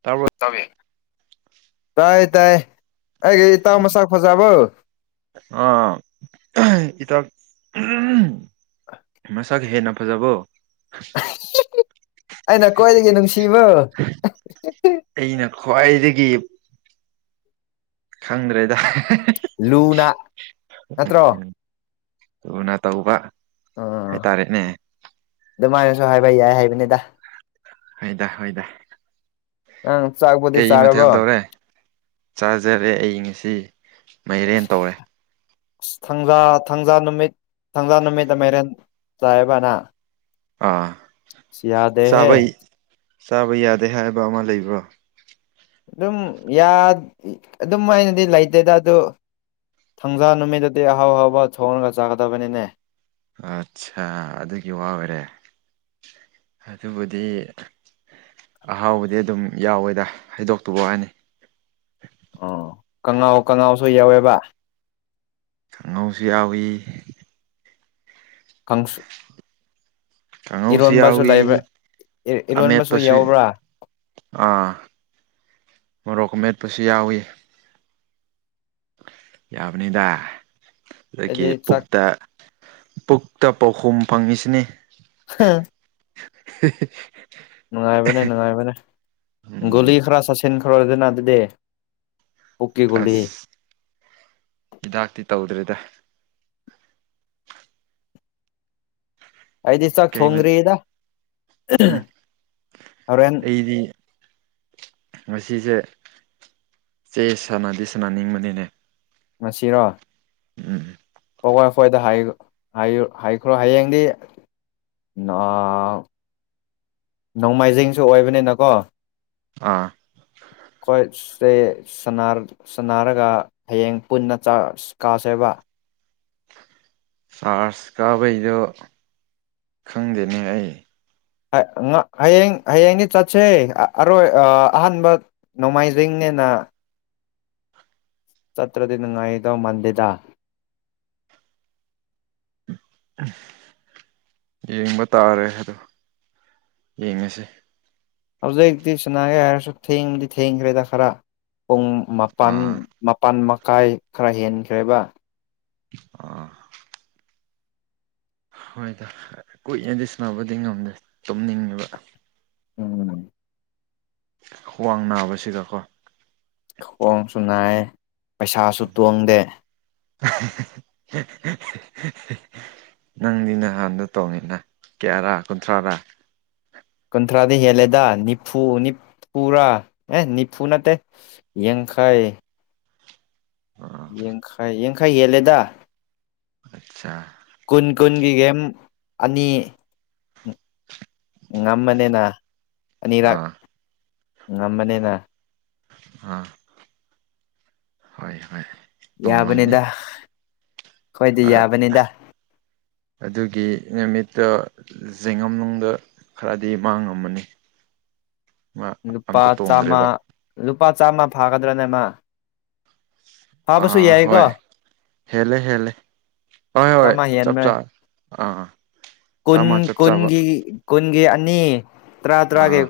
ꯇꯥꯕ꯭ꯔꯣ ꯇꯥꯏ ꯇꯥꯏ ꯑꯩꯒꯤ ꯏ ꯇꯥꯎ ꯃꯁꯥ ꯐꯖꯥꯕ ꯑꯥ ꯏ ꯇ ꯃꯁꯒ ꯍꯦꯅ ꯐꯖꯕꯣ ꯑꯩꯅ ꯀ꯭ꯋꯥꯏꯗꯒꯤ ꯅꯨꯡꯁꯤꯕ ꯈ꯭ꯋꯥꯏꯗꯒꯤꯗꯒꯤ ꯈꯪꯗ꯭ꯔꯦꯗ ꯂꯨꯅ ꯅꯠꯇ꯭ꯔꯣ ꯇꯅ ꯇ ꯎꯕ ꯎ ꯑꯗꯨꯃꯥꯏꯅꯁꯨ ꯍꯥꯏꯕ ꯌꯥꯏ ꯍꯥꯏꯕꯅꯤꯗ ꯍꯣꯏꯗ ꯍꯣꯏꯗ ꯅꯪ ꯆꯥꯛꯄꯨꯗꯤ ꯀꯩ ꯃꯊ ꯍ ꯆꯥꯔꯕꯣ ꯇꯎ꯭ꯔꯦ ꯆꯥꯖꯔꯦ ꯑꯩ ꯉꯁꯤ ꯃꯥꯏꯔꯦꯟ ꯇꯧꯔꯦ ꯑꯖ ꯊꯥꯡꯖꯥ ꯅꯨꯃꯤꯠ ꯊꯥꯡꯖꯥ ꯅꯨꯃꯤꯠ ꯃꯔꯦꯟ ꯆꯥꯏꯕꯅ ꯑꯥ ꯆꯥꯕ ꯆꯥꯕ ꯌꯥꯗꯦ ꯍꯥꯏꯕ ꯑꯃ ꯂꯩꯕ꯭ꯔꯣ ꯑꯗꯨꯝ ꯑꯗꯨꯝ ꯍꯥꯏꯅꯗꯤ ꯂꯩꯇꯦꯗ ꯑꯗꯨ ꯊꯥꯡꯖꯥ ꯅꯨꯃꯤꯠꯇꯗꯤ ꯑꯍꯥꯎ ꯍꯥꯎꯕ ꯊꯣꯡꯉꯒ ꯆꯥꯒꯗꯕꯅꯤꯅꯦ ꯑꯠꯆꯥ ꯑꯗꯨꯒꯤ ꯋꯥ ꯑꯣꯏꯔꯦ ꯑꯗꯨꯕꯨꯗꯤ ꯑꯍꯥꯎꯕꯗꯤ ꯑꯗꯨꯝ ꯌꯥꯎꯋꯦꯗ ꯍꯩꯗꯣꯛꯇꯕ ꯋꯥꯅꯤ ꯑꯣ ꯀꯉꯥꯎ ꯀꯉꯥꯎꯁꯨ ꯌꯥꯎꯋꯦꯕ ꯑꯉꯧꯁꯨ ꯌꯥꯎꯏꯤ ꯀꯪꯁ ꯀꯥꯡꯉꯧꯁꯨ ꯌꯥꯎꯏꯤ ꯏꯔꯣꯟꯕꯁꯨ ꯑꯃꯦꯠꯄꯁꯨ ꯌꯥꯎꯕ꯭ꯔꯥ ꯑꯥ ꯃꯣꯔꯣꯛꯀ ꯃꯦꯠꯄꯁꯨ ꯌꯥꯎꯏꯤ [inaudible] ꯌꯥꯕꯅꯤꯗ ꯑꯗꯒꯤ ꯑꯩꯗꯤ ꯆꯥꯛ ꯄꯨꯛꯇ ꯄꯨꯛꯇ ꯄꯥꯎꯈꯨꯝ ꯐꯪꯉꯤꯁꯤꯅꯤ ꯍꯥꯥ [unintelligible] ꯅꯨꯡꯉꯥꯏꯕꯅꯦ ꯅꯨꯡꯉꯥꯏꯕꯅꯦ ꯎꯝ ꯒꯨꯂꯤ ꯈꯔ ꯆꯠꯁꯤꯟꯈ꯭ꯔꯗꯅ ꯑꯗꯨꯗꯤ ꯄꯨꯛꯀꯤ ꯒꯨꯂꯤ ꯑꯁ ꯍꯤꯗꯥꯛꯇꯤ ꯇꯧꯗ꯭ꯔꯦꯗ ꯑꯩꯗꯤ ꯆꯥꯛ ꯀꯩ ꯊꯣꯡꯗ꯭ꯔꯤꯗ ꯎꯝ ꯍꯣꯔꯦꯟ ꯑꯩꯗꯤ ꯉꯁꯤꯁꯦ ꯆꯦ ꯁꯥꯟꯅꯗꯤ ꯁꯥꯟꯅꯅꯤꯡꯕꯅꯤꯅꯦ ꯃꯁꯤꯁꯤꯔꯣ ꯎꯝ [inaudible] ꯄꯏ ꯐꯋꯥꯏꯗ ꯍꯥꯏꯈ꯭ꯔꯣ ꯍꯌꯦꯡꯗꯤ ꯅꯣꯡꯃꯥꯏꯖꯤꯡꯁꯨ ꯑꯣꯏꯕꯅꯤꯅꯀꯣ ꯑꯥ ꯑꯩꯈꯣꯏꯁꯦ ꯁꯅꯔꯒ ꯍꯌꯦꯡ ꯄꯨꯟꯅ ꯀꯥꯁꯦꯕ ꯆꯥꯔꯖ ꯀꯥꯕꯩꯗꯣ ꯈꯪꯗꯦꯅꯦ ꯑꯩ ꯍꯌꯦꯡ ꯍꯌꯦꯡꯗꯤ ꯆꯠꯁꯦ ꯑꯔꯣꯏ ꯑꯍꯥꯟꯕ ꯅꯣꯡꯃꯥꯏꯖꯤꯡꯅꯤ ꯅ ꯆꯇ꯭ꯔꯗꯤꯅꯅꯨꯡ ꯉꯥꯏꯗ ꯃꯥꯟꯗꯤꯗ ꯑ ꯌꯦꯡꯕ ꯇꯥꯔꯦ ꯍꯥꯏꯗꯣ ꯌꯦꯡꯉꯁꯤ ꯍꯧꯖꯛꯛꯇ ꯁꯅꯥꯒꯦ ꯍꯥꯏꯔꯁꯨ ꯊꯦꯡꯗꯤ ꯊꯦꯡꯈ꯭ꯔꯦꯗ ꯈꯔ ꯄꯨꯡ ꯃꯄꯜ ꯑꯥ ꯃꯄꯜ ꯃꯈꯥꯏ ꯈꯔ ꯍꯦꯟꯈ꯭ꯔꯦꯕ ꯑꯥ ꯍꯣꯏꯗ ꯀꯨꯏꯅꯗꯤ ꯁꯕꯨꯗꯤ ꯉꯝꯗꯦ ꯇꯨꯝꯅꯤꯡꯉꯕ ꯎꯝ ꯈ꯭ꯋꯥꯡ ꯅꯥꯕꯁꯤꯒꯀꯣ ꯈꯣꯡꯁꯨ ꯅꯥꯏ ꯄꯩꯁꯥꯁꯨ ꯇꯣꯡꯗꯦ [unintelligible] ꯅꯪꯗꯤ ꯅꯍꯥꯟꯗ ꯇꯣꯡꯉꯤꯅ ꯀꯌꯥꯔꯥ ꯀꯨꯟꯊ꯭ꯔꯥꯔꯥ ꯀꯨꯟꯊ꯭ꯔꯥꯗꯤ ꯍꯦꯜꯂꯦꯗ ꯅꯤꯐꯨ ꯅꯤ ꯄꯨꯔꯥ ꯑꯦ ꯅꯤꯐꯨ ꯅꯠꯇꯦ ꯌꯦꯡꯈꯩ ꯑꯥ ꯌꯦꯡꯈꯥꯏ ꯌꯦꯡꯈꯥꯏ ꯍꯦꯜꯂꯦꯗ ꯑꯆꯥ ꯀꯨꯟ ꯀꯨꯟꯒꯤ ꯒꯦꯝ ꯑꯅꯤ ꯉꯝꯃꯅꯤꯅ ꯑꯅꯤꯔꯛ ꯑꯥ ꯉꯝꯃꯅꯤꯅ ꯑꯥ ꯍꯣꯏ ꯍꯣꯏ ꯇꯣꯡꯉꯝꯅꯤ ꯌꯥꯕꯅꯤꯗ ꯑꯩꯣꯏꯗꯤ ꯌꯥꯕꯅꯤꯗ ꯑꯗꯨꯒꯤ ꯅꯨꯃꯤꯠꯇ ꯌꯦꯡꯉꯝꯅꯨꯡꯗ ꯈꯔꯗꯤ ꯃꯥꯡꯉꯝꯃꯅꯤ [unintelligible] ꯂꯨꯄꯥ ꯑꯝꯇ ꯆꯥꯝꯃ ꯇꯣꯡꯗ꯭ꯔꯦꯕ ꯂꯨꯄꯥ ꯆꯥꯝꯃ ꯐꯥꯒꯗ꯭ꯔꯥꯅꯦꯃ ꯍꯥꯥꯕꯁꯨꯣ ꯌꯥꯏ ꯀ ꯍꯦꯂꯦ ꯍꯦꯂꯦ ꯍꯣꯏ ꯍꯣꯏ ꯆꯥꯝꯃ ꯆꯞ ꯍꯦꯟꯕ꯭ꯔꯦ ꯆꯥ ꯑꯥ ꯀꯨꯟ ꯆꯥꯃ ꯆꯞ ꯆꯥꯕ ꯀꯨꯟꯒꯤ ꯀꯨꯟꯒꯤ ꯑꯅꯤ ꯇꯔꯥ ꯇꯔꯥꯒꯤ ꯑꯥ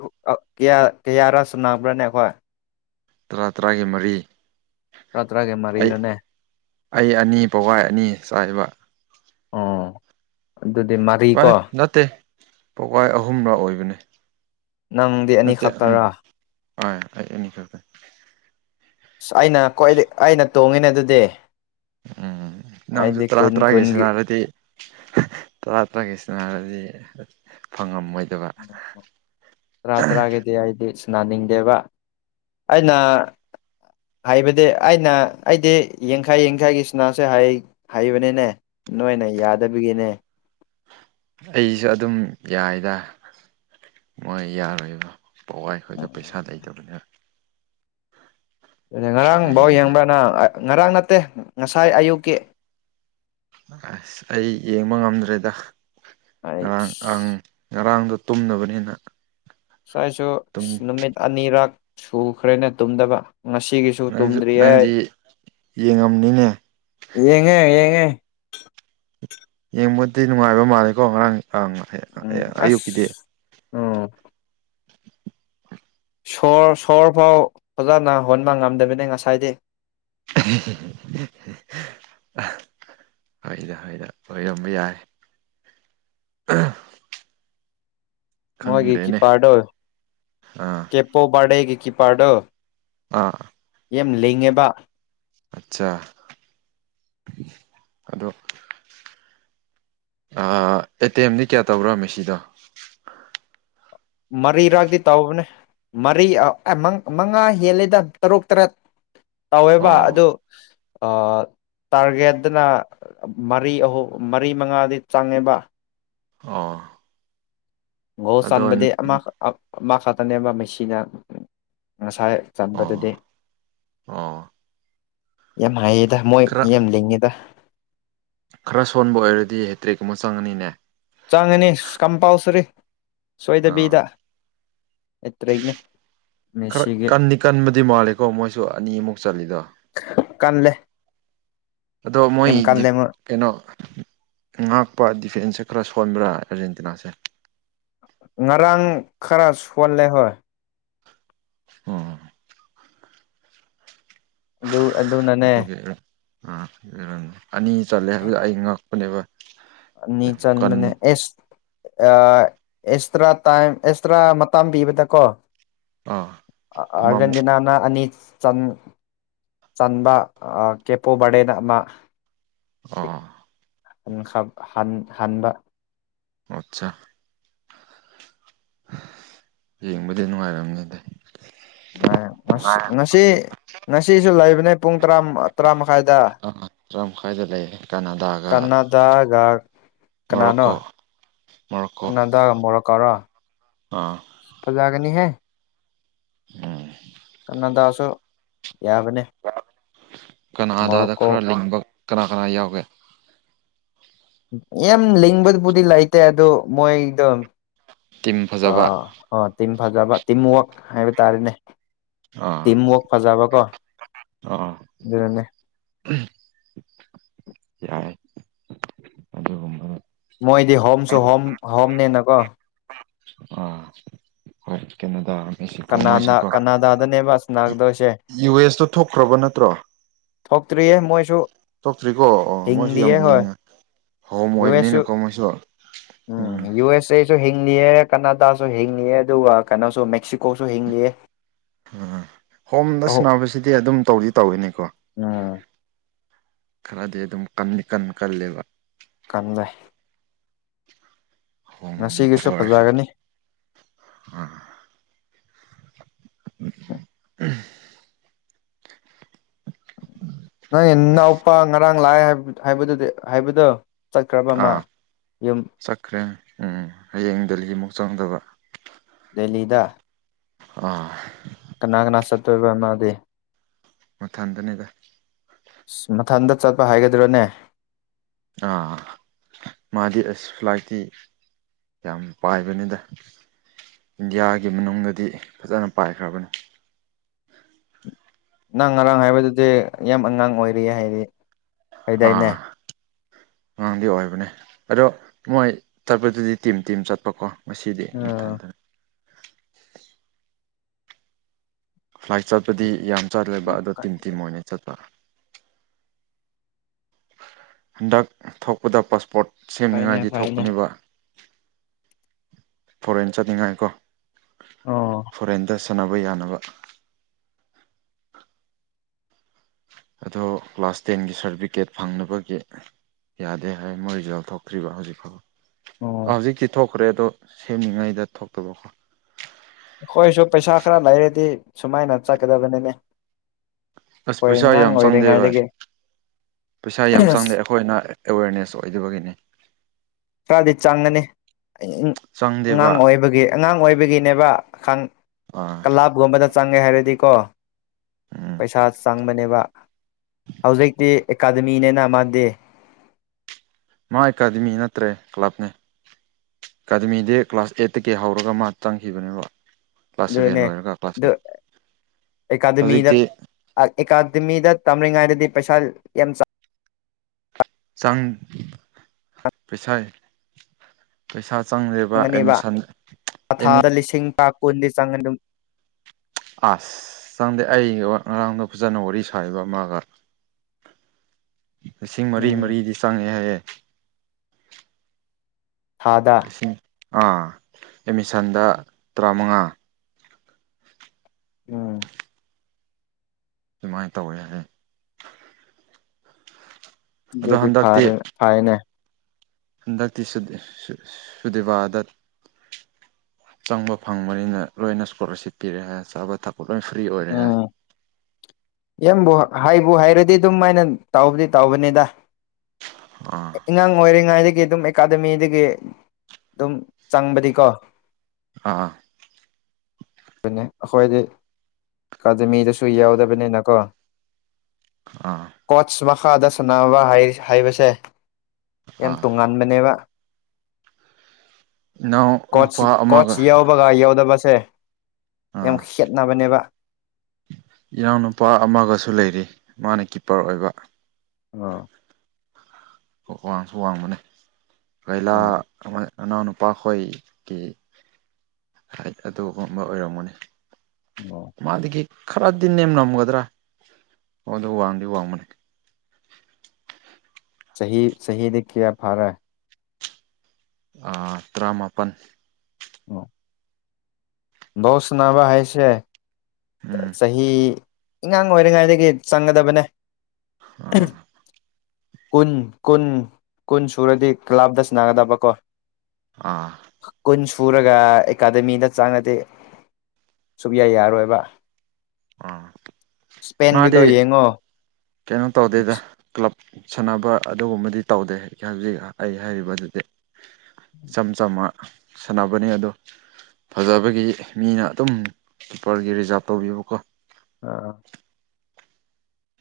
ꯀꯌꯥꯔꯥ ꯆꯨꯝꯅꯥꯕ꯭ꯔꯥꯅꯦ ꯑꯩꯈꯣꯏ ꯇꯔꯥ ꯇꯔꯥꯒꯤ ꯃꯔꯤ ꯔꯥꯇ꯭ꯔꯥꯒꯦ ꯑꯩ ꯃꯥꯔꯤꯔꯅꯦ ꯑꯩ ꯑꯅꯤ ꯄꯋꯥꯏ ꯑꯅꯤ ꯆꯥꯏꯕ ꯑꯣ ꯑꯗꯨꯗꯤ ꯚꯥꯏ ꯃꯔꯤꯀꯣ ꯅꯠꯇꯦ ꯄꯋꯥꯏ ꯑꯍꯨꯝꯂꯥ ꯑꯣꯏꯕꯅꯤ ꯅꯪꯗꯤ ꯑꯅꯤꯈꯛꯇꯔꯥ ꯍꯣꯏ ꯑꯩ ꯑꯅꯤ ꯈꯗꯦ꯫ ꯑꯁ ꯑꯩꯅ ꯈ꯭ꯋꯥꯏ ꯑꯩꯅ ꯇꯣꯡꯉꯤꯅꯦ ꯑꯗꯨꯗꯤ꯫ ꯑꯝ꯫ ꯅꯪꯁꯨ ꯑꯩꯗꯤ ꯇꯔꯥ ꯀꯨꯟ ꯇꯔꯥꯒꯤꯁꯤꯅ ꯀꯨꯟꯒꯤ ꯍꯥꯏꯔꯗꯤ ꯇꯔꯥ ꯇꯔꯥꯒꯤ ꯁꯅꯔꯗꯤ꯫ ꯐꯪꯉꯝꯃꯣꯏ꯫ ꯔꯇꯥꯒꯦꯗꯤ ꯍꯥꯏꯗꯤ꯫ ꯅꯥꯅꯤꯡꯗꯦꯕ ꯑꯩꯅ꯫ [inaudible] ꯍꯥꯏꯕꯗꯤ ꯑꯩꯅ ꯑꯩꯗꯤ ꯌꯡꯈꯏ ꯌꯡꯈꯏꯒꯤ ꯁꯤꯅꯥꯁꯦ ꯍꯥꯏꯕꯅꯤꯅꯦ ꯅꯣꯏ꯫ ꯌꯥꯗꯕꯒꯤꯅꯦ꯫ ꯑꯩꯁꯨ ꯑꯗꯨꯝ ꯌꯥꯏꯗ꯫ ꯃꯣꯏ ꯌꯥꯔꯣꯏꯕ ꯄꯋꯥ ꯑꯩꯈꯣꯏꯗ ꯄꯩꯁꯥ ꯂꯩꯇꯕꯅꯤꯅ꯫ ꯑꯗꯨꯗ ꯉꯔꯥꯡꯐꯥꯎ ꯑꯗꯨꯏꯅꯤꯗ ꯌꯦꯡꯕ꯭ꯔꯅ ꯉꯔꯥꯡ ꯅꯠꯇꯦ ꯉꯁꯥꯏ ꯑꯌꯨꯛꯀꯤ꯫ ꯑꯁ ꯑꯩ ꯌꯦꯡꯕ ꯉꯝꯗ꯭ꯔꯦꯗ ꯑꯩ ꯉꯔꯥꯡ ꯉꯔꯥꯡꯗꯣ꯫ ꯇꯨꯝꯅꯕꯅꯤꯅ꯫ ꯉꯥꯏꯁꯨ ꯅꯨꯃꯤꯠ ꯑꯅꯤꯔꯛ ꯁꯨꯈ꯭ꯔꯦꯅ ꯇꯨꯝꯗꯕ꯫ ꯉꯁꯤꯒꯤꯁꯨ ꯅꯪꯁꯨ ꯇꯨꯝꯗ꯭ꯔꯤ ꯑꯩ ꯅꯪꯗꯤ ꯌꯦꯡꯉꯝꯅꯤꯅꯦ ꯌꯦꯡꯉꯦ ꯌꯦꯡꯉꯦ꯫ ꯌꯦꯡꯕꯗꯤ ꯅꯨꯡꯉꯥꯏꯕ ꯃꯥꯜꯂꯦꯀꯣ ꯉꯔꯥꯡ ꯎꯝ ꯑꯌꯨꯛꯀꯤꯗꯤ꯫ ꯑꯁ ꯎꯝ ꯁꯣꯔ ꯁꯣꯔ ꯐꯥꯎ ꯑꯣꯖꯥꯅ ꯍꯣꯟꯕ ꯉꯝꯗꯕꯅꯦ ꯉꯁꯥꯏꯗꯤ꯫ ꯍꯦ ꯍꯦ꯫ ꯍꯣꯏꯗ ꯍꯣꯏꯗ ꯑꯣꯏꯔꯝꯕ ꯌꯥꯏ꯫ [unintelligible] ꯃꯣꯏꯒꯤ ꯈꯪꯗ꯭ꯔꯦꯅꯦ ꯀꯤꯄꯔꯗꯣ ꯑꯥ ꯀꯦꯄꯣꯕꯥꯗꯦꯒꯤ ꯀꯤ ꯄꯔꯗ꯫ ꯑꯥ꯫ ꯌꯥꯝ ꯂꯤꯡꯉꯦꯕ꯫ ꯑꯠꯆꯥ ꯑꯗꯣ꯫ ꯑꯦꯇꯦꯝꯗꯤ ꯀꯌꯥ ꯇꯧꯔ ꯃꯤꯁꯤꯗꯣ꯫ ꯃꯔꯤꯔꯛꯇꯤ ꯇꯥꯎꯕꯅꯦ꯫ ꯃꯔꯤ ꯃꯉꯥ ꯍꯦꯜꯂꯤꯗ ꯇꯔꯨꯛ ꯇꯔꯦꯠ꯫ ꯇꯧꯋꯦꯕ ꯑꯣ ꯑꯗꯨ ꯑ꯫ ꯇꯥꯔꯒꯦꯠꯇꯅ ꯃꯔꯤ ꯑꯍꯨꯝ ꯃꯔꯤ ꯃꯉꯥꯗꯤ ꯆꯪꯉꯦꯕ꯫ ꯑꯥ꯫ ꯒꯣꯜ ꯆꯥꯟꯕꯗꯤ ꯑꯃ ꯑꯃ ꯈꯛꯇꯅꯦꯕ ꯃꯩꯁꯤꯅ꯫ ꯉꯁꯥꯏ ꯑꯣ ꯆꯟꯕꯗꯨꯗꯤ꯫ ꯑꯣ ꯌꯥꯝ ꯍꯥꯏꯌꯦꯗ ꯃꯣꯏ ꯈꯔ ꯌꯥꯝ ꯌꯥꯝ ꯂꯤꯡꯉꯦꯗ꯫ ꯈꯔ ꯁꯣꯟꯕ ꯑꯣꯏꯔꯗꯤ ꯍꯦꯇ꯭ꯔꯤꯛ ꯑꯃ ꯆꯪꯉꯅꯤꯅꯦ꯫ ꯆꯪꯉꯅꯤ ꯀꯝꯄꯥꯜꯁꯔꯤ ꯁꯣꯏꯗꯕꯤꯗ꯫ ꯑꯥ ꯑꯦꯠꯇꯔ꯭ꯦꯛꯅꯦ꯫ ꯈꯔ ꯀꯟꯅꯤ ꯀꯟꯕꯗꯤ ꯃꯥꯜꯂꯦꯀꯣ ꯃꯣꯏꯁꯨ ꯑꯅꯤꯃꯨꯛ ꯆꯂꯤꯗ꯫ ꯀꯜꯂꯦ ꯑꯗꯣ ꯌꯥꯝ ꯃꯣꯏꯗꯤ ꯀꯜꯂꯦ ꯃꯣꯏ ꯀꯩꯅꯣ ꯉꯥꯛꯄ꯫ ꯐꯦꯟꯁꯦ ꯈꯔ ꯁꯣꯟꯕ꯭ꯔꯥ ꯑꯥꯔꯖꯦꯟꯇꯤꯅꯥꯁꯦ꯫ ꯉꯔꯥꯡ ꯈꯔ ꯁꯣꯜꯂꯦ ꯍꯣꯏ꯫ ꯎꯝ꯫ ꯑꯗꯨ ꯑꯗꯨꯅꯅꯦ꯫ ꯑꯗꯨꯒꯤ ꯑꯥ ꯑꯅꯤ ꯆꯜꯂꯦ ꯍꯥꯏꯕꯗꯤ ꯑꯩ ꯉꯛꯄꯅꯦꯕ꯫ ꯌꯥꯝ ꯑꯅꯤꯆꯜ ꯀꯟ ꯃ ꯑꯦꯁ꯫ ꯑꯦꯛꯁꯇ꯭ꯔꯥ ꯇꯥꯏꯝ ꯑꯦꯛꯁꯇ꯭ꯔꯥ ꯃꯇꯝ ꯄꯤꯕꯗꯀꯣ꯫ ꯑꯥ ꯑꯃꯃꯨꯛ ꯑꯔꯖꯦꯟꯇꯤꯅꯥꯅ ꯑꯅꯤ꯫ ꯆꯟ ꯆꯟꯕ ꯀꯦꯄꯨ ꯕꯔꯗꯦꯅ ꯑꯃ꯫ ꯑꯥ꯫ ꯍꯟꯥꯟꯕ ꯑꯠꯆꯥ ꯌꯦꯡꯕꯗꯤ ꯅꯨꯡꯉꯥꯏꯔꯝꯅꯤ ꯑꯗ ꯉꯁꯤ ꯉꯁꯤꯁꯨ ꯂꯩꯕꯅꯦ ꯄꯨꯡ ꯇꯔꯥ ꯇꯔꯥꯃ ꯑ ꯇꯔꯥ ꯃꯈꯥꯏꯗ ꯂꯩ ꯀꯅꯥꯗꯥꯒ ꯀꯅꯥꯗꯥꯒ ꯃꯣꯔꯣꯀꯣ ꯃꯣꯔꯣꯀꯣ ꯅꯗꯒ ꯃꯣꯔ ꯀꯧꯔ ꯑꯥ ꯐꯖꯥꯒꯅꯤ ꯍꯥꯏꯦ ꯎꯝ ꯅꯟꯗꯥꯁꯨ ꯌꯥꯕꯅꯤ ꯀꯅꯥ ꯑꯗꯥꯗ ꯈꯔ ꯂꯤꯡꯕ ꯀꯅꯥ ꯀꯅꯥ ꯌꯥꯎꯒꯦ ꯌꯥꯝ ꯂꯤꯡꯕꯗꯨꯕꯨꯗꯤ ꯂꯩꯇꯦ ꯑꯗꯨ ꯃꯣꯏꯗꯣ ꯇꯤꯝ ꯑ ꯐꯖꯕ ꯑ ꯇꯤꯝ ꯐꯖꯕ ꯇꯤꯝꯋꯛ ꯍꯥꯏꯕ ꯇꯥꯔꯦꯅꯦ ꯑꯥ ꯇꯤꯝ ꯋꯥꯔꯛ ꯄꯖꯕ ꯀꯣ ꯑꯥ ꯑꯗꯨꯅꯦ ꯌꯥꯏ ꯑꯗꯨꯒꯨꯝꯕꯗꯣ ꯃꯣꯏꯗꯤ ꯍꯣꯝꯁꯨ ꯍꯣꯝ ꯍꯣꯝꯅꯦ ꯅꯀꯣ ꯑꯥ ꯍꯣꯏ ꯀꯩꯅꯣꯗ ꯏꯁꯤꯄꯣ ꯀꯅꯥꯅ ꯃꯣꯏꯁꯦꯀꯣ ꯀꯅꯥꯗꯥꯗꯅꯦꯕ ꯁꯅꯥꯒꯗꯣꯏꯁꯦ ꯌꯨ ꯑꯦꯁꯇ ꯊꯣꯛꯈ꯭ꯔꯕ ꯅꯠꯇ꯭ꯔꯣ ꯊꯣꯛꯇ꯭ꯔꯤꯌꯦ ꯃꯣꯏꯁꯨ ꯆꯇ꯭ꯔꯤꯀꯣ ꯑꯣ ꯃꯣꯏꯁꯨ ꯌꯥꯝ ꯍꯤꯡꯂꯤꯌꯦ ꯍꯣꯏ ꯂꯉ ꯌꯨ ꯑꯦꯁ ꯎꯝ ꯌꯨ ꯑꯦꯁ ꯑꯦ ꯁꯁꯨ ꯍꯤꯡꯅꯤꯑ ꯀꯅꯥꯗꯥꯁꯨ ꯍꯤꯡꯉꯑ ꯑꯗꯨꯒ ꯀꯩꯅꯣꯁꯨ ꯃꯦꯛꯁꯤꯀꯣꯁꯨ ꯍꯤꯡꯉꯑ ꯎꯝ ꯍꯣꯝꯗ ꯁꯥꯟꯕꯁꯤꯗꯤ ꯑꯗꯨꯝ ꯇꯧꯗꯤ ꯇꯧꯏꯤꯅꯤꯀꯣ ꯎꯝ ꯈꯔꯗꯤ ꯑꯗꯨꯝ ꯀꯅꯤ ꯀꯟ ꯀꯜꯂꯦꯕ ꯀꯟꯗꯦ ꯍꯣꯡꯁꯦ ꯄꯁꯦ ꯐꯖꯒꯅꯤ ꯑ [unintelligible] ꯅꯪ ꯏꯅꯥꯎꯄꯥ ꯉꯔꯥꯡ ꯂꯥꯛꯑꯦꯗꯨ ꯍꯥꯏꯕꯗꯣ ꯆꯠꯈ꯭ꯔꯕ ꯃꯥ ꯑꯥ ꯌꯨꯝ ꯆꯠꯈ꯭ꯔꯦ ꯎꯝ ꯍꯌꯦꯡ ꯗꯦꯜꯂꯤꯃꯨꯛ ꯆꯪꯗꯕ ꯆꯂꯤꯗ ꯑꯥ ꯀꯅꯥ ꯀꯅꯥ ꯁꯠꯇꯣꯏꯕ ꯃꯥꯗꯤ ꯃꯊꯟꯗꯅꯦꯒ ꯃꯊꯟꯇ ꯆꯠꯄ ꯍꯥꯏꯒꯗ꯭ꯔꯣꯅꯦ ꯑꯥ ꯃꯥꯗꯤ ꯑꯁ ꯐ꯭ꯂꯥꯏꯠꯇꯤ ꯌꯥꯝ ꯄꯥꯏꯕꯅꯤꯗ ꯏꯟꯗꯤꯌꯥꯒꯤ ꯃꯅꯨꯡꯗꯗꯤ ꯐꯖꯅ ꯄꯥꯏꯈ꯭ꯔꯕꯅꯤ ꯅꯪ ꯉꯔꯥꯡ ꯍꯥꯏꯕꯗꯨꯗꯤ ꯌꯥꯝ ꯑꯉꯥꯡ ꯑꯣꯏꯔꯤ ꯍꯥꯏꯗꯤ ꯀꯗꯥꯏꯅꯦ ꯑꯥ ꯑꯉꯥꯡꯗꯤ ꯑꯣꯏꯕꯅꯦ ꯑꯗꯣ ꯃꯣꯏ ꯆꯠꯄꯗꯨꯗꯤ ꯇꯤꯝ ꯇꯤꯝ ꯆꯠꯄꯀꯣ ꯉꯁꯤꯗꯤ ꯑꯣ ꯑꯝꯊꯟꯗꯅ ꯐ꯭ꯂꯥꯏꯠ ꯆꯠꯄꯗꯤ ꯌꯥꯝ ꯆꯥꯗ꯭ꯔꯦꯕ ꯑꯗꯣ ꯇꯤꯝ ꯇꯤꯝ ꯑꯣꯏꯅ ꯆꯠꯄ ꯍꯟꯗꯛ ꯊꯣꯛꯄꯗ ꯄꯥꯁꯄꯣꯔꯠ ꯐꯩꯅꯦ ꯁꯦꯝꯅꯤꯉꯥꯏꯗꯤ ꯐꯩꯅꯦ ꯊꯣꯛꯄꯅꯦꯕ ꯐꯣꯔꯦꯟ ꯆꯠꯅꯤꯡꯉꯥꯏ ꯀꯣ ꯑꯣ ꯐꯣꯔꯦꯟꯗ ꯁꯥꯟꯅꯕ ꯌꯥꯅꯕ ꯑꯗꯣ ꯀ꯭ꯂꯥꯁ ꯇꯦꯟꯒꯤ ꯁꯥꯔꯇꯤꯐꯤꯀꯦꯠ ꯐꯪꯅꯕꯒꯤ ꯌꯥꯗꯦ ꯍꯥꯏ ꯃꯣꯏꯖꯦꯜ ꯊꯣꯛꯈ꯭ꯔꯤꯕ ꯍꯧꯖꯤꯛꯀꯥꯎ ꯑꯣ ꯍꯧꯖꯤꯛꯇꯤ ꯊꯣꯛꯈ꯭ꯔꯦ ꯑꯗꯣ ꯁꯦꯝꯃꯤꯉꯩꯗ ꯊꯣꯛꯇꯕꯀꯣ ꯑꯩꯈꯣꯏꯁꯨ ꯄꯩꯁꯥ ꯈꯔ ꯂꯩꯔꯗꯤ ꯁꯨꯃꯥꯏꯅ ꯆꯠꯀꯗꯕꯅꯤꯅꯦ ꯑꯁ ꯑꯩꯈꯣꯏ ꯄꯩꯁꯥ ꯑꯉꯥꯡ ꯌꯥꯝ ꯆꯪꯖꯩ ꯚꯥꯏ ꯑꯣꯏꯔꯤꯉꯩꯗꯒꯤ ꯄꯩꯁꯥ ꯌꯥꯝ ꯆꯪꯗꯦ ꯑꯩꯈꯣꯏꯅ ꯑꯦꯋꯦꯔꯅꯦꯁ ꯑꯣꯏꯗꯕꯒꯤꯅꯤ ꯈꯔꯗꯤ ꯆꯪꯒꯅꯤ ꯑꯉꯥꯡ ꯆꯪꯗꯦꯕ ꯑꯣꯏꯕꯒꯤ ꯑꯉꯥꯡ ꯑꯣꯏꯕꯒꯤꯅꯦꯕ ꯑꯥ ꯀꯂꯥꯞꯒꯨꯝꯕꯗ ꯆꯉꯦ ꯍꯥꯏꯔꯗꯤ ꯀꯣ ꯎꯝ ꯄꯁꯥ ꯆ ꯕ ꯍꯧꯖꯤꯛꯇꯤ ꯑꯦꯀꯥꯗꯃꯤꯅꯦꯅ ꯃꯥꯟꯗꯦ ꯃꯥ ꯑꯦꯀꯥꯗꯃꯤ ꯅꯠꯇ꯭ꯔꯦ ꯀ꯭ꯂꯕꯅꯦ ꯑꯦꯀꯥꯗꯃꯤꯗꯤ ꯀ꯭ꯂꯥꯁ ꯑꯦꯠꯇꯒꯤ ꯍꯧꯔꯒ ꯃꯥ ꯆꯪꯈꯤꯕꯅꯦꯕ ꯀ꯭ꯂꯥꯁ ꯁꯚꯦꯟ ꯑꯗꯨꯅꯦ ꯂꯣꯏꯔꯒ ꯀ꯭ꯂꯥꯁ ꯑꯗꯨ ꯑꯩꯠ ꯑꯦꯀꯥꯗꯃꯤꯗ ꯍꯧꯖꯤꯛꯇꯤ ꯑꯦꯀꯥꯗꯃꯤꯗ ꯇꯝꯔꯤꯉꯥꯏꯗꯗꯤ ꯄꯩꯁꯥ ꯌꯥꯝ ꯆꯥꯎ ꯆꯥꯡ ꯄꯩꯁꯥꯏ ꯄꯩꯁꯥ ꯆꯪꯕ ꯆꯪꯒꯅꯦꯕ ꯑꯦꯃꯤꯁꯟ ꯑ ꯏꯠ ꯀꯗꯤ ꯆꯉꯗꯝ ꯑꯁ ꯆꯪꯗꯦ ꯑꯩ ꯉꯔꯥꯡꯗ ꯐꯖꯅ ꯋꯥꯔꯤ ꯁꯥꯕ ꯑꯃꯒ ꯂꯤꯁꯤꯡ ꯃꯔꯤ ꯎꯝ ꯃꯔꯤꯗꯤ ꯆꯪꯉꯦ ꯍꯥꯏꯌꯦꯦ ꯊꯥꯗ ꯂꯤꯁꯤꯡ ꯑꯥ ꯑꯦꯠꯃꯤꯁꯟꯗ ꯇꯔꯥꯃꯉꯥ ꯎꯝ ꯁꯨꯃꯥꯏꯅ ꯇꯧꯋꯦ ꯍꯥꯏꯁꯦ ꯑꯗꯨꯗꯤ ꯐꯔ ꯐꯥꯏꯅꯦ ꯍꯟꯗꯛꯇꯤ ꯁꯨꯗꯤꯦꯕꯥꯗꯠ ꯆꯪꯕ ꯐꯪꯕꯅꯤꯅ ꯂꯣꯏꯅ ꯏꯁꯀꯣꯂꯥꯔꯁꯤꯞ ꯄꯤꯔꯛꯦ ꯆꯥꯕ ꯊꯛꯄ ꯂꯣꯏ ꯐ꯭ꯔꯤ ꯑꯣꯏꯔꯦ ꯍꯥꯏ ꯏꯕꯨ ꯍꯥꯏꯕꯨ ꯍꯥꯏꯔꯗꯤ ꯑꯗꯨꯝ ꯃꯥꯥꯏꯅ ꯇꯥꯎꯕꯗꯤ ꯇꯥꯎꯕꯅꯤꯗ ꯑꯥ ꯑꯉꯥꯡ ꯑꯣꯏꯔꯤꯉꯩꯗꯒꯤ ꯑꯗꯨꯝ ꯑꯦꯀꯥꯗꯃꯤꯗꯒꯤ ꯑꯗꯨꯝ ꯆꯪꯕꯗꯤꯀꯣ ꯑꯥ ꯑꯩꯈꯣꯏꯗꯤ ꯑꯦꯀꯥꯗꯃꯤꯗꯁꯨ ꯌꯥꯎꯗꯕꯅꯤꯅꯀꯣ ꯑꯥ ꯀꯣꯆ ꯃꯈꯥꯗ ꯁꯥꯟꯅꯕ ꯍꯥꯏꯕꯁꯦ ꯌꯥꯝ ꯑꯥ ꯇꯣꯉꯥꯟꯕꯅꯦꯕ ꯏꯅꯥꯎ ꯀꯣꯆ ꯅꯨꯄꯥ ꯑꯃꯒ ꯀꯣꯆ ꯌꯎꯕꯒ ꯌꯧꯗꯕꯁꯦ ꯌꯥꯝ ꯑꯥ ꯈꯦꯠꯅꯕꯅꯦꯕ ꯏꯅꯥꯎꯅꯨꯄꯥ ꯑꯃꯒꯁꯨ ꯂꯩꯔꯤ ꯃꯥꯅ ꯀꯤꯞꯄꯔ ꯑꯣꯏꯕ ꯑꯥ ꯋꯥꯡꯁꯨ ꯋꯥꯡꯕꯅꯦ ꯀꯩꯂꯥ ꯑꯣ ꯑꯃ ꯅꯅꯥꯎꯅ ꯅꯨꯄꯥꯈꯣꯏꯒꯤ ꯍꯥꯏꯠ ꯑꯗꯨꯒꯨꯝꯕ ꯑꯣꯏꯔꯝꯃꯅꯤ ꯑꯣ ꯃꯥꯗꯗꯒꯤ ꯈꯔꯗꯤ ꯅꯦꯝꯅꯝꯒꯗ꯭ꯔꯥ ꯑꯣꯗ ꯋꯥꯡꯗꯤ ꯋꯥꯡꯕꯅꯦ ꯁꯍꯤꯗ ꯀꯌꯥ ꯐꯥꯔꯥ ꯇꯔꯥꯃꯥꯄꯜ ꯑ ꯕ‌ꫭꯜ ꯁꯨꯅꯥꯕ ꯍꯥꯏꯁꯦ ꯎꯝ ꯆꯍꯤ ꯑꯉꯥꯡ ꯑꯣꯏꯔꯤꯉꯥꯏꯗꯒꯤ ꯆꯪꯒꯗꯕꯅꯦ ꯑꯥ ꯀꯨꯟ ꯀꯨꯟ ꯀꯨꯟ ꯁꯨꯔꯗꯤ ꯀ꯭ꯂꯥꯞꯇ ꯁꯥꯟꯅꯥꯒꯗꯕ ꯀꯣ ꯑꯥ ꯀꯨꯟꯁ ꯐꯨꯔꯒ ꯑꯦꯀꯥꯗꯃꯤꯗ ꯆꯪꯉꯗꯤ ꯁꯨꯛꯌꯥ ꯌꯥꯔꯣꯏꯕ ꯑ ꯃꯥꯗꯤ ꯏꯁꯄꯦꯟꯒꯤꯗꯣ ꯌꯦꯡꯉꯣ ꯀꯩꯅꯣ ꯇꯧꯗꯦꯗ ꯀ꯭ꯂꯂꯞ ꯁꯥꯟꯅꯕ ꯑꯗꯨꯒꯨꯝꯕꯗꯤ ꯇꯧꯗꯦ ꯍꯧꯖꯤꯛ ꯑꯩ ꯍꯥꯏꯔꯤꯕꯗꯨꯗꯤ ꯏꯆꯝ ꯆꯝꯝꯕ ꯁꯥꯟꯅꯕꯅꯤ ꯑꯗꯣ ꯐꯖꯕꯒꯤ ꯃꯤꯅ ꯑꯗꯨꯝ ꯀꯤꯄꯔꯒꯤ ꯔꯤꯖꯥꯞ ꯇꯧꯕꯤꯕꯀꯣ ꯑꯥ